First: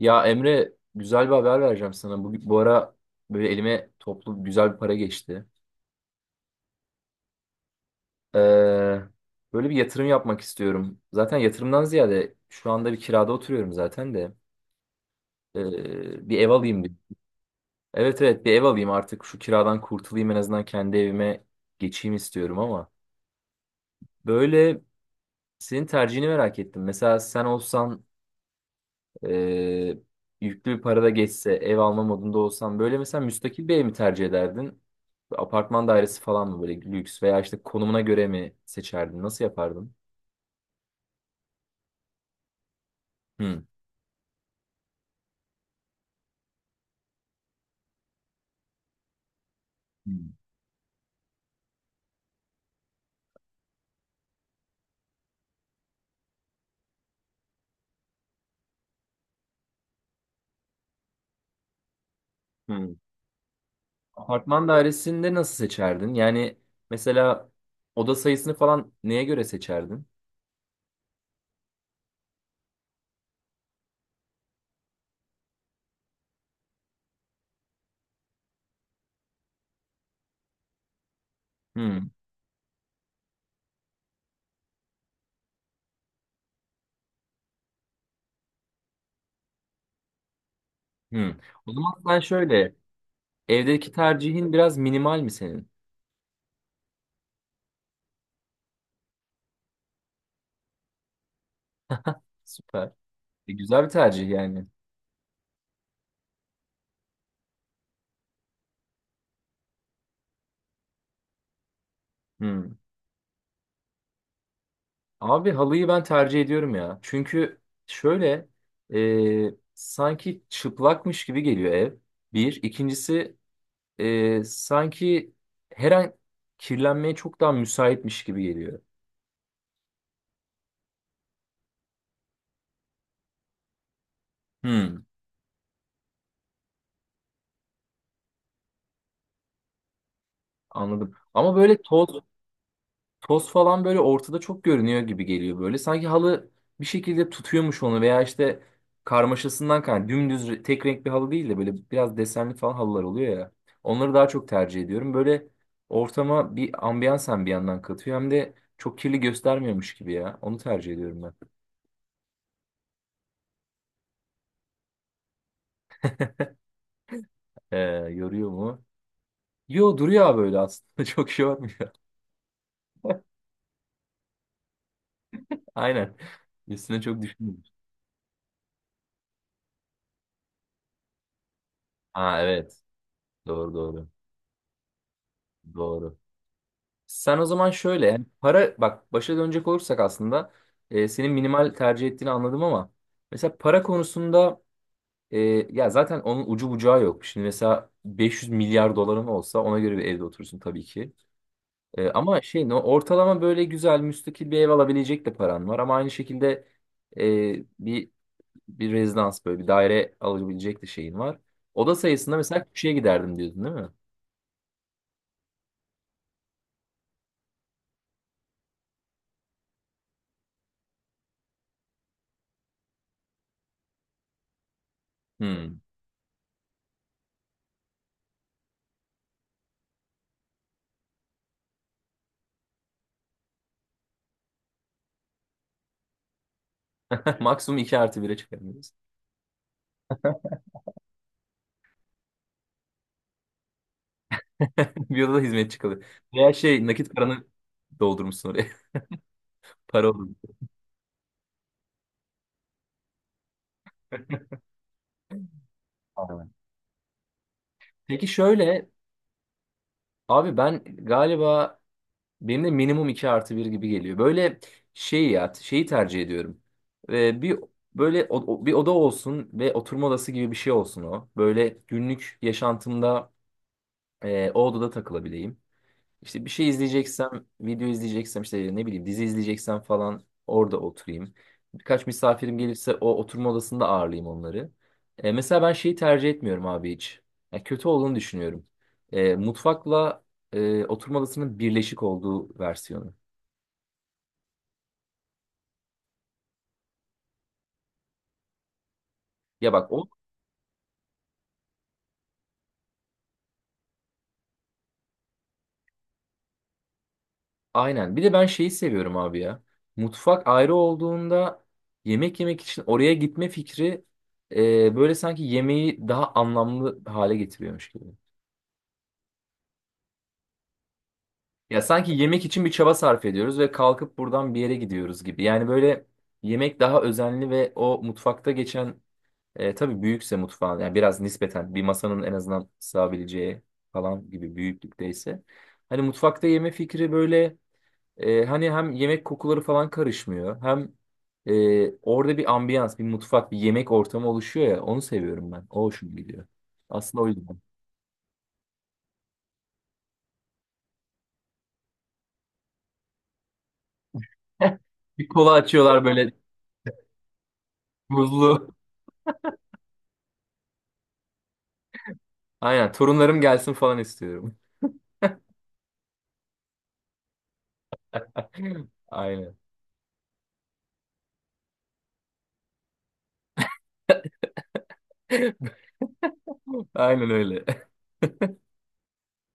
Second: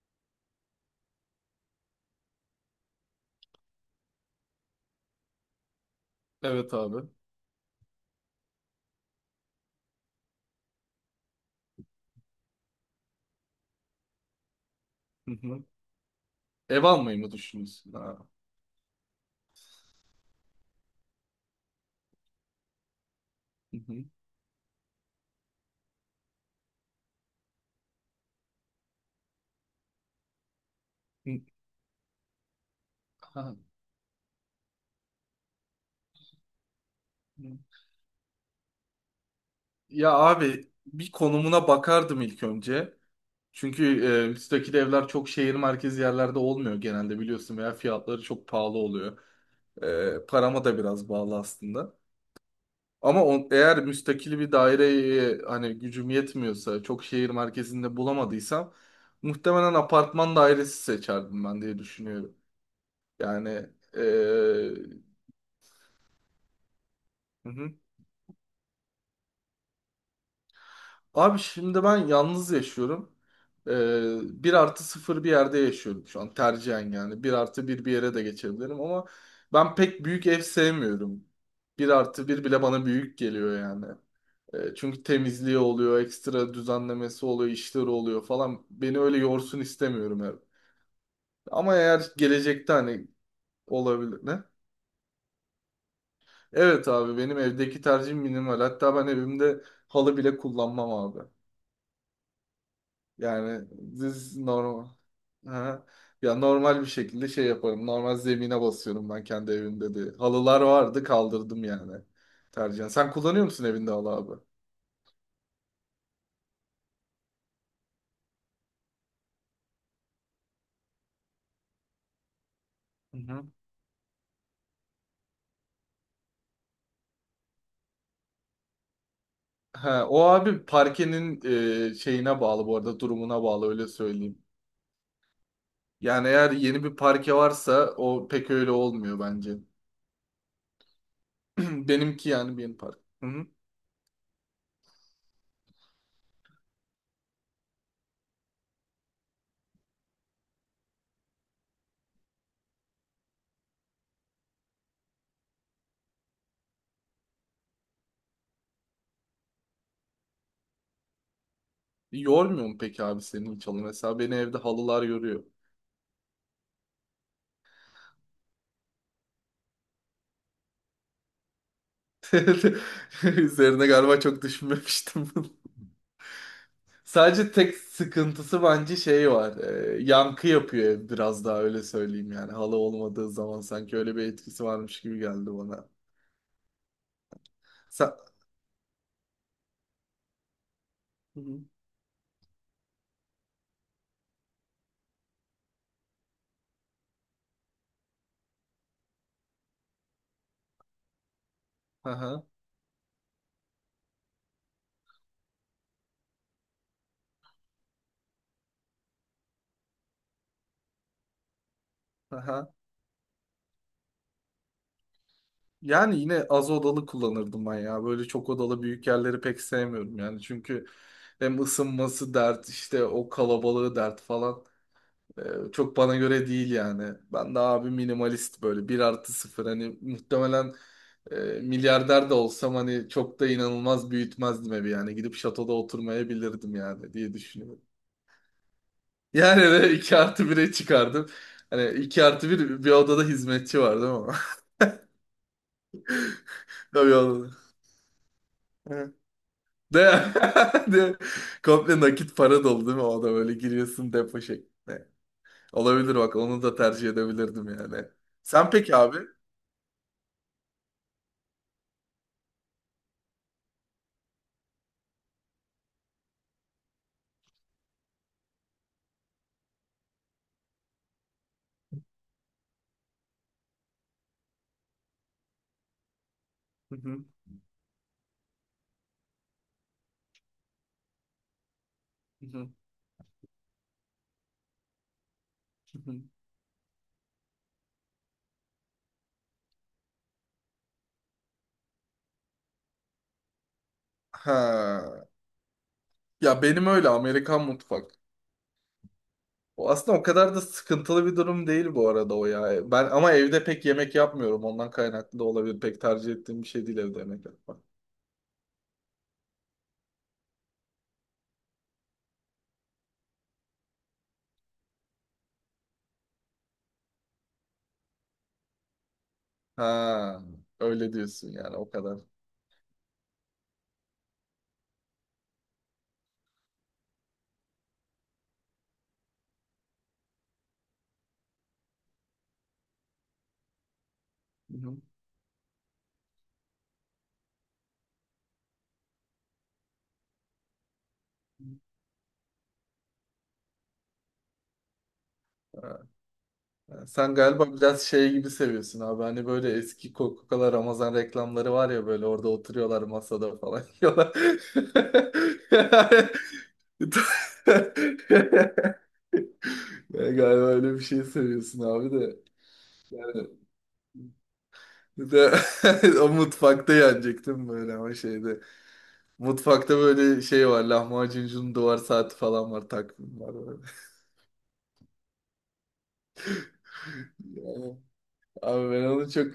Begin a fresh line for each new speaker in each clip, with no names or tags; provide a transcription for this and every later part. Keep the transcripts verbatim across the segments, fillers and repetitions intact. Ya Emre, güzel bir haber vereceğim sana. Bu, bu ara böyle elime toplu güzel bir para geçti.
Evet abi.
Ee, Böyle bir yatırım yapmak istiyorum. Zaten yatırımdan ziyade şu anda bir kirada oturuyorum zaten de.
Hı hı.
Ee, bir ev
Ev
alayım bir.
almayı mı düşünüyorsun? Ha.
Evet evet, bir ev alayım artık, şu kiradan kurtulayım, en azından kendi evime geçeyim istiyorum ama.
Hı hı.
Böyle senin tercihini merak ettim. Mesela sen olsan, Ee, yüklü bir para da
Hı.
geçse, ev alma modunda olsan, böyle mesela
Ha.
müstakil bir ev mi tercih ederdin? Apartman dairesi falan mı, böyle lüks, veya
Hı.
işte konumuna göre mi seçerdin? Nasıl yapardın?
Ya abi bir konumuna bakardım ilk önce.
Hmm.
Çünkü e, müstakil evler çok şehir merkezi yerlerde olmuyor genelde biliyorsun veya fiyatları çok pahalı oluyor. E,
Hmm.
parama da biraz bağlı aslında. Ama on, eğer müstakil bir daireye hani gücüm yetmiyorsa çok şehir merkezinde bulamadıysam muhtemelen apartman dairesi seçerdim ben diye düşünüyorum.
Hmm.
Yani.
Apartman
e,
dairesinde nasıl seçerdin? Yani mesela
Hı hı.
oda sayısını falan neye göre seçerdin?
Abi şimdi ben yalnız yaşıyorum. Ee, bir artı sıfır bir yerde yaşıyorum şu an tercihen yani. Bir artı bir bir yere de geçebilirim ama ben pek büyük ev sevmiyorum. Bir
Hmm.
artı bir bile bana büyük geliyor yani. Ee, çünkü temizliği oluyor, ekstra düzenlemesi oluyor, işleri oluyor falan. Beni öyle yorsun istemiyorum ev.
Hmm. O
Ama
zaman
eğer
sen
gelecekte
şöyle,
hani
evdeki
olabilir ne?
tercihin biraz minimal mi senin?
Evet abi benim evdeki tercihim minimal. Hatta ben evimde halı bile kullanmam abi.
Süper. E,
Yani
güzel bir tercih
düz
yani.
normal. Ha. Ya normal bir şekilde şey yaparım. Normal zemine basıyorum ben kendi evimde de. Halılar vardı kaldırdım yani.
Hmm.
Tercihen. Sen kullanıyor musun evinde halı abi?
Abi halıyı ben tercih ediyorum ya. Çünkü şöyle, e, sanki çıplakmış gibi geliyor ev. Bir.
Hı
İkincisi,
hı.
e, sanki her an kirlenmeye çok daha müsaitmiş gibi geliyor.
Ha, o abi parkenin e, şeyine bağlı bu arada durumuna bağlı öyle söyleyeyim.
Hmm.
Yani eğer yeni bir parke varsa o pek öyle olmuyor bence.
Anladım. Ama böyle toz
Benimki yani benim park. Hı hı.
Toz falan böyle ortada çok görünüyor gibi geliyor böyle. Sanki halı bir şekilde tutuyormuş onu, veya işte karmaşasından kaynaklı. Dümdüz re- tek renk bir halı değil de böyle biraz desenli falan halılar oluyor ya. Onları daha çok tercih ediyorum. Böyle ortama bir ambiyans hem bir yandan katıyor, hem de çok kirli göstermiyormuş gibi ya. Onu tercih ediyorum ben.
Yormuyor mu peki abi senin hiç halı? Mesela beni evde halılar yoruyor.
Ee, Yoruyor mu? Yo, duruyor abi öyle aslında. Çok şey olmuyor.
Üzerine galiba çok düşünmemiştim.
Aynen. Üstüne çok
Sadece
düşünmüyorum.
tek sıkıntısı bence şey var. E, yankı yapıyor ev biraz daha öyle söyleyeyim
Ha
yani. Halı
evet.
olmadığı zaman
Doğru
sanki
doğru.
öyle bir etkisi varmış gibi geldi bana.
Doğru. Sen o zaman şöyle,
Sa
yani para, bak başa dönecek olursak aslında, e, senin
Hı hı.
minimal tercih ettiğini anladım, ama mesela para konusunda, e, ya zaten onun ucu bucağı yok. Şimdi mesela beş yüz milyar doların olsa ona göre bir evde oturursun tabii ki. E, ama
Aha,
şey no, ortalama böyle güzel müstakil bir ev alabilecek de paran var, ama aynı şekilde, e, bir bir rezidans, böyle bir daire alabilecek de şeyin var. Oda sayısında mesela
aha.
küçüğe giderdim diyordun değil mi?
Yani yine az odalı kullanırdım ben ya. Böyle çok odalı büyük yerleri pek sevmiyorum yani. Çünkü hem ısınması dert işte o kalabalığı dert falan. Ee,
Hmm.
Çok bana göre değil yani. Ben de abi minimalist böyle bir artı sıfır hani muhtemelen e, milyarder de olsam hani çok da inanılmaz büyütmezdim evi yani. Gidip şatoda oturmayabilirdim yani diye
Maksimum
düşünüyorum.
iki artı bire çıkardım.
Yani de iki artı bire çıkardım. Hani iki artı 1 bir odada hizmetçi var değil mi?
Bir odada hizmetçi kalıyor. Veya şey,
Tabii
nakit paranı
odada.
doldurmuşsun oraya.
Evet. De,
Para olur.
de, komple nakit para dolu değil mi? O da böyle giriyorsun depo şeklinde. Olabilir bak
Aynen.
onu da tercih edebilirdim yani.
Peki
Sen
şöyle,
peki abi?
abi ben galiba, benim de minimum iki artı bir gibi geliyor. Böyle şey ya, şeyi tercih ediyorum. Ee, bir böyle o- o- bir oda olsun ve oturma odası gibi bir şey olsun o. Böyle günlük yaşantımda, e, o odada takılabileyim. İşte bir şey
Hı
izleyeceksem, video izleyeceksem, işte ne bileyim dizi izleyeceksem falan, orada oturayım. Birkaç misafirim
hı.
gelirse o oturma odasında ağırlayayım onları. E, mesela ben şeyi
Hı hı.
tercih etmiyorum abi hiç. Yani kötü olduğunu düşünüyorum. E, mutfakla, e, oturma odasının birleşik olduğu versiyonu.
Ha. Ya benim öyle Amerikan mutfak.
Ya
O
bak o,
aslında o kadar da sıkıntılı bir durum değil bu arada o ya. Ben ama evde pek yemek yapmıyorum. Ondan kaynaklı da olabilir. Pek tercih ettiğim bir şey değil evde yemek yapmak.
aynen. Bir de ben şeyi seviyorum abi ya. Mutfak ayrı olduğunda yemek yemek için oraya gitme fikri, e, böyle sanki yemeği daha anlamlı hale getiriyormuş gibi.
Ha. Öyle diyorsun yani
Ya
o
sanki
kadar.
yemek için bir çaba sarf ediyoruz ve kalkıp buradan bir yere gidiyoruz gibi. Yani böyle yemek daha özenli, ve o mutfakta geçen, e, tabii büyükse mutfağın, yani biraz nispeten bir masanın en azından sığabileceği falan gibi
Hı hı.
büyüklükteyse. Hani mutfakta yeme fikri böyle, e, hani hem yemek kokuları falan karışmıyor, hem, e, orada bir ambiyans, bir mutfak, bir yemek ortamı oluşuyor ya, onu seviyorum ben. O
Ha.
hoşuma gidiyor. Aslında o
Sen
yüzden.
galiba biraz şey gibi seviyorsun abi. Hani böyle eski Coca-Cola Ramazan reklamları var ya böyle orada oturuyorlar masada falan yiyorlar.
Bir kola açıyorlar böyle, buzlu.
Ben galiba öyle bir şey seviyorsun abi de.
Aynen, torunlarım
Yani
gelsin falan istiyorum.
bir de o mutfakta yenecektim böyle ama şeyde.
Aynen.
Mutfakta böyle şey var. Lahmacuncunun duvar saati falan var. Takvim var böyle.
Aynen öyle.
Yani, abi ben onu çok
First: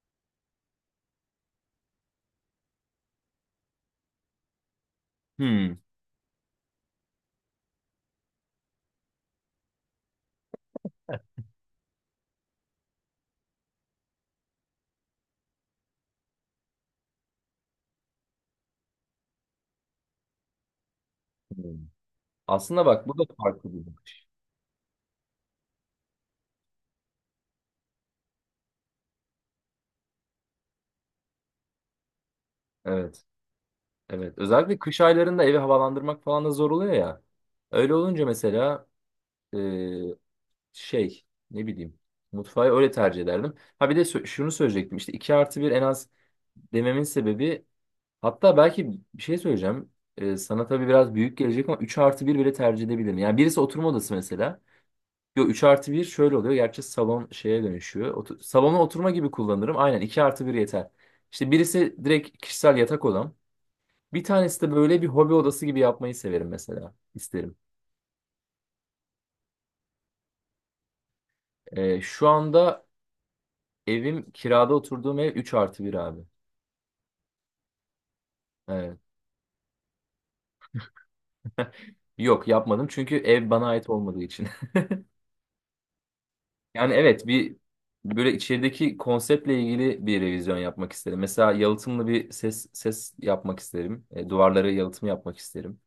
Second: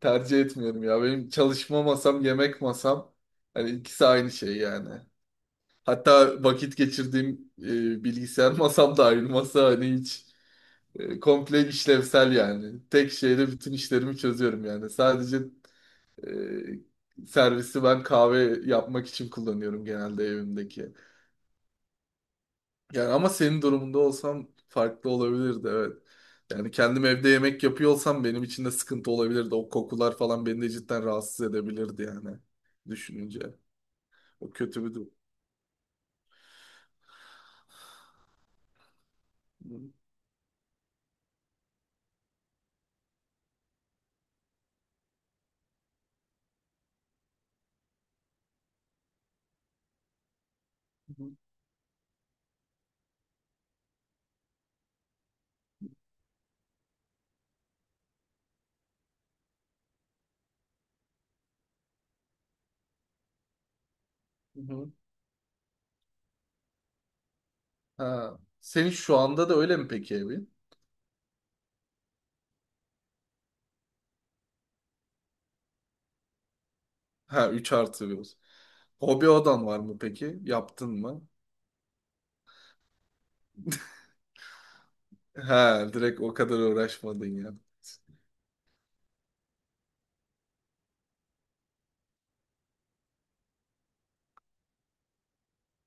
tercih etmiyorum ya. Benim çalışma masam, yemek masam. Hani ikisi aynı şey yani.
Hmm.
Hatta vakit geçirdiğim e, bilgisayar masam da aynı masa. Hani hiç e, komple işlevsel yani. Tek şeyle bütün işlerimi çözüyorum yani. Sadece Ee, servisi ben kahve yapmak için kullanıyorum genelde evimdeki.
Hmm. Aslında
Yani
bak, bu
ama
da
senin
farklı bir
durumunda
bakış.
olsam farklı olabilirdi evet. Yani kendim evde yemek yapıyor olsam benim için de sıkıntı olabilirdi. O kokular falan beni de cidden rahatsız edebilirdi yani
Evet.
düşününce.
Evet.
O
Özellikle
kötü bir
kış
durum.
aylarında evi havalandırmak falan da zor oluyor ya. Öyle olunca mesela, e,
Hı
şey, ne bileyim, mutfağı öyle tercih ederdim. Ha bir de sö- şunu söyleyecektim, işte iki artı bir en az dememin sebebi, hatta belki bir şey söyleyeceğim. E, sana tabii biraz
hı,
büyük gelecek ama üç artı bir bile tercih edebilirim. Yani birisi oturma odası mesela. Yo üç artı bir şöyle oluyor. Gerçi salon şeye dönüşüyor. Otu- salona oturma gibi kullanırım. Aynen iki artı bir yeter. İşte birisi direkt kişisel yatak odam. Bir tanesi
hı
de
hı.
böyle bir hobi odası gibi yapmayı severim mesela. İsterim.
Ha. Senin şu anda da öyle mi peki evin?
Ee, şu anda evim, kirada oturduğum ev üç artı bir abi.
Ha üç artı bir olsun.
Evet.
Hobi odan var mı peki? Yaptın mı?
Yok, yapmadım çünkü ev bana ait olmadığı için.
Ha direkt o kadar
Yani evet,
uğraşmadın ya.
bir böyle içerideki konseptle ilgili bir revizyon yapmak isterim. Mesela yalıtımlı bir ses ses yapmak isterim. E, duvarları yalıtım yapmak isterim.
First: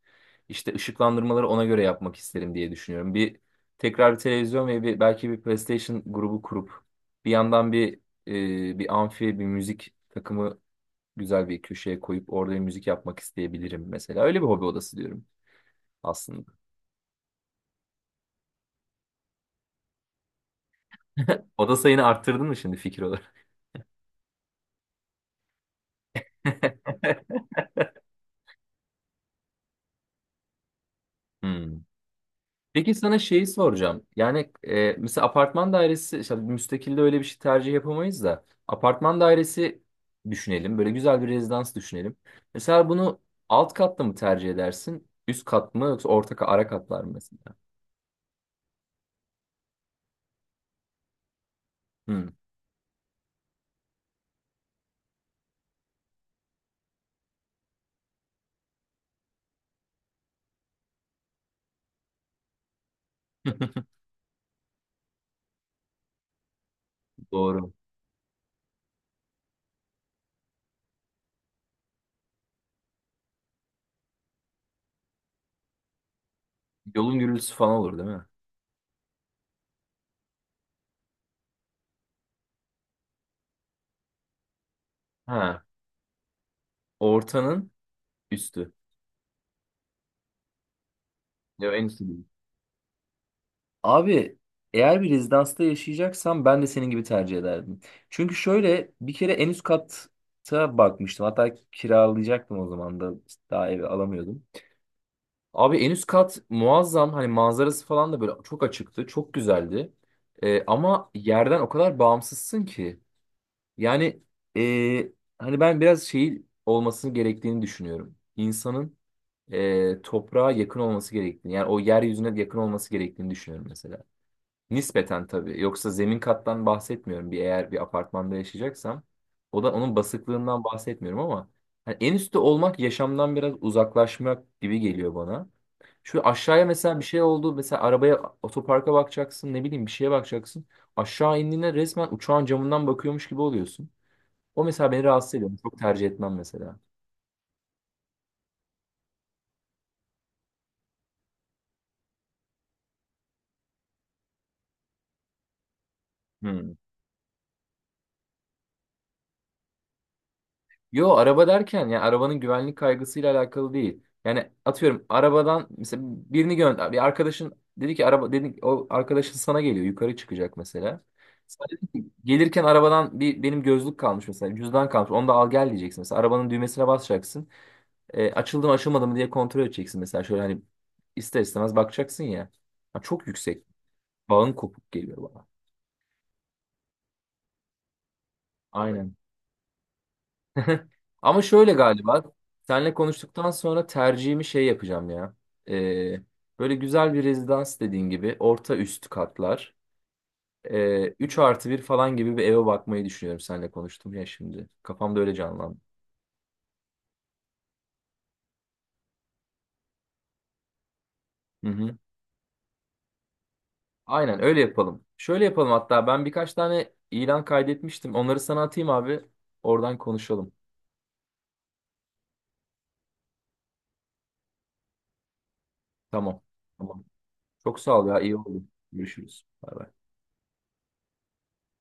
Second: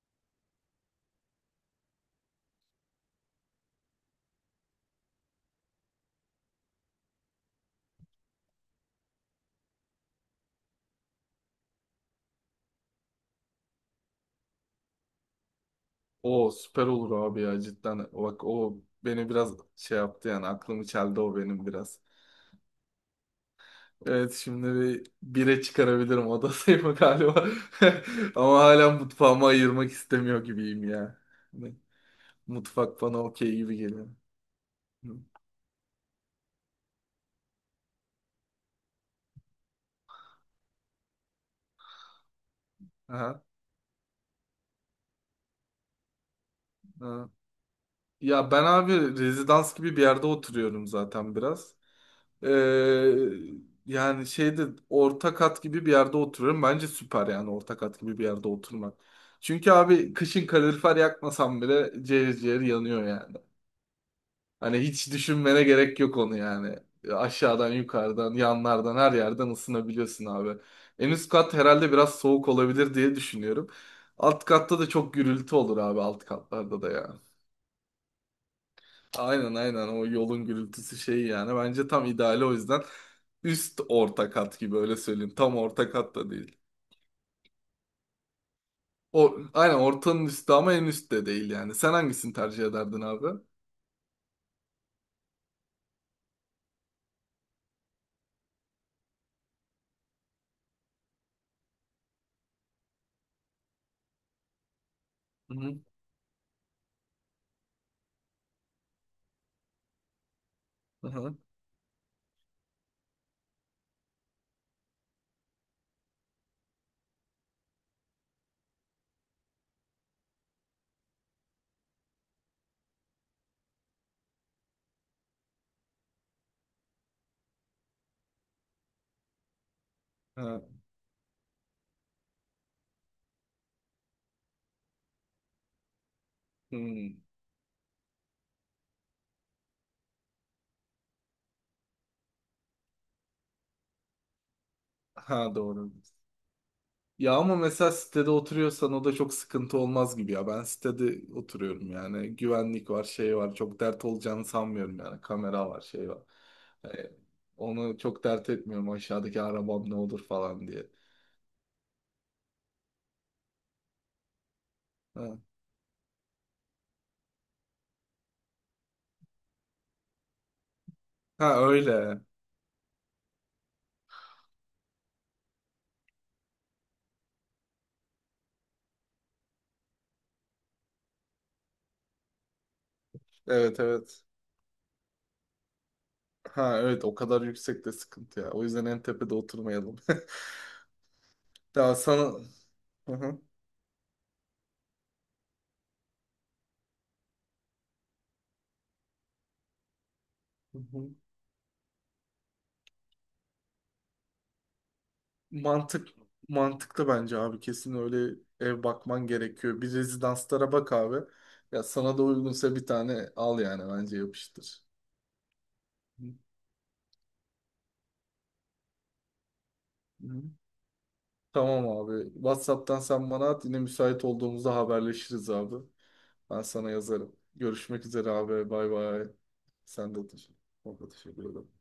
İşte ışıklandırmaları ona göre yapmak isterim diye düşünüyorum. Bir tekrar bir televizyon ve bir, belki bir PlayStation grubu kurup, bir yandan bir, e, bir amfi, bir müzik takımı güzel bir köşeye koyup orada bir müzik yapmak isteyebilirim mesela. Öyle bir hobi odası diyorum
O
aslında.
süper olur abi ya cidden. Bak o beni biraz şey yaptı yani aklımı çeldi o benim
Oda
biraz.
sayını arttırdın mı şimdi fikir olarak?
Evet şimdi bir bire çıkarabilirim oda sayımı galiba. Ama hala mutfağımı ayırmak istemiyor gibiyim ya. Hani
Hmm. Peki
mutfak
sana
bana
şeyi
okey gibi
soracağım.
geliyor.
Yani, e,
Hı.
mesela apartman dairesi, işte müstakilde öyle bir şey tercih yapamayız da, apartman dairesi düşünelim. Böyle güzel bir rezidans düşünelim. Mesela bunu
Aha.
alt katta mı tercih edersin? Üst kat mı, yoksa orta ka- ara katlar mı
Aha.
mesela?
Ya ben abi rezidans gibi bir yerde oturuyorum zaten biraz.
Hı,
Ee, Yani şeyde orta kat gibi bir yerde oturuyorum. Bence süper yani orta kat gibi bir yerde oturmak. Çünkü abi kışın kalorifer yakmasam bile ciğer ciğer yanıyor yani. Hani hiç düşünmene gerek yok onu yani. Aşağıdan,
doğru.
yukarıdan, yanlardan her yerden ısınabiliyorsun abi. En üst kat herhalde biraz soğuk olabilir diye düşünüyorum. Alt katta da çok gürültü olur abi alt katlarda da ya.
Yolun gürültüsü falan olur değil mi?
Aynen aynen o yolun gürültüsü şeyi yani bence tam ideali o yüzden üst orta kat gibi öyle söyleyeyim tam
Ha,
orta kat da değil.
ortanın üstü.
O, aynen ortanın üstü ama en üst de değil
Ya
yani.
en
Sen
üstü.
hangisini tercih ederdin abi?
Abi eğer bir rezidansta yaşayacaksam ben de senin gibi tercih ederdim. Çünkü şöyle, bir kere en üst kata bakmıştım. Hatta kiralayacaktım o zaman da, daha evi alamıyordum. Abi
Hı-hı.
en üst kat muazzam, hani manzarası falan da böyle çok açıktı. Çok güzeldi. Ee, ama
Hı-hı.
yerden o kadar bağımsızsın ki. Yani, ee, hani ben biraz şey olmasını gerektiğini düşünüyorum. İnsanın, ee, toprağa yakın olması gerektiğini. Yani o yeryüzüne yakın olması gerektiğini düşünüyorum mesela. Nispeten tabii. Yoksa zemin kattan bahsetmiyorum. Bir, eğer bir apartmanda yaşayacaksam, o da onun
Ha,
basıklığından bahsetmiyorum ama hani en üstte olmak yaşamdan biraz uzaklaşmak gibi geliyor bana. Şu aşağıya mesela bir
hmm.
şey oldu. Mesela arabaya, otoparka bakacaksın, ne bileyim bir şeye bakacaksın. Aşağı indiğinde resmen uçağın camından bakıyormuş gibi oluyorsun. O mesela beni rahatsız ediyor.
Ha,
Çok
doğru.
tercih etmem mesela.
Ya ama mesela sitede oturuyorsan o da çok sıkıntı olmaz gibi ya. Ben sitede oturuyorum yani. Güvenlik var, şey var. Çok dert olacağını sanmıyorum yani. Kamera var, şey var.
Hmm.
Ee, Onu çok dert etmiyorum aşağıdaki arabam ne olur falan diye.
Yo, araba derken yani arabanın güvenlik kaygısıyla alakalı değil. Yani atıyorum, arabadan mesela birini gönder. Bir arkadaşın dedi ki, araba dedi ki, o arkadaşın sana geliyor, yukarı çıkacak mesela.
Ha
Sen dedin ki,
öyle.
gelirken arabadan bir, benim gözlük kalmış mesela, cüzdan kalmış, onu da al gel diyeceksin mesela, arabanın düğmesine basacaksın. E, açıldı mı, açılmadı mı diye kontrol edeceksin mesela şöyle, hani ister istemez bakacaksın ya. Ha, çok yüksek
Evet evet.
bağın kopuk geliyor bana.
Ha evet o kadar yüksekte sıkıntı ya. O yüzden en
Aynen.
tepede oturmayalım.
Ama şöyle
Ya sana
galiba senle
Hı hı.
konuştuktan sonra tercihimi şey yapacağım ya. Ee, Böyle güzel bir rezidans dediğin gibi orta üst katlar.
Hı
Ee,
hı.
üç artı bir falan gibi bir eve bakmayı düşünüyorum, senle konuştum ya şimdi. Kafamda öyle canlandı.
mantık mantıklı bence abi. Kesin öyle ev bakman gerekiyor. Bir rezidanslara bak abi.
Hı
Ya
hı.
sana da uygunsa bir tane al yani bence
Aynen öyle
yapıştır.
yapalım. Şöyle yapalım, hatta ben
Hı
birkaç tane ilan kaydetmiştim. Onları sana atayım abi. Oradan
hı.
konuşalım.
Tamam abi. WhatsApp'tan sen bana at. Yine müsait olduğumuzda haberleşiriz abi.
Tamam.
Ben sana
Tamam.
yazarım.
Çok sağ
Görüşmek
ol ya,
üzere
iyi oldu.
abi. Bay bay.
Görüşürüz. Bay bay.
Sen de teşekkür, ben de teşekkür ederim.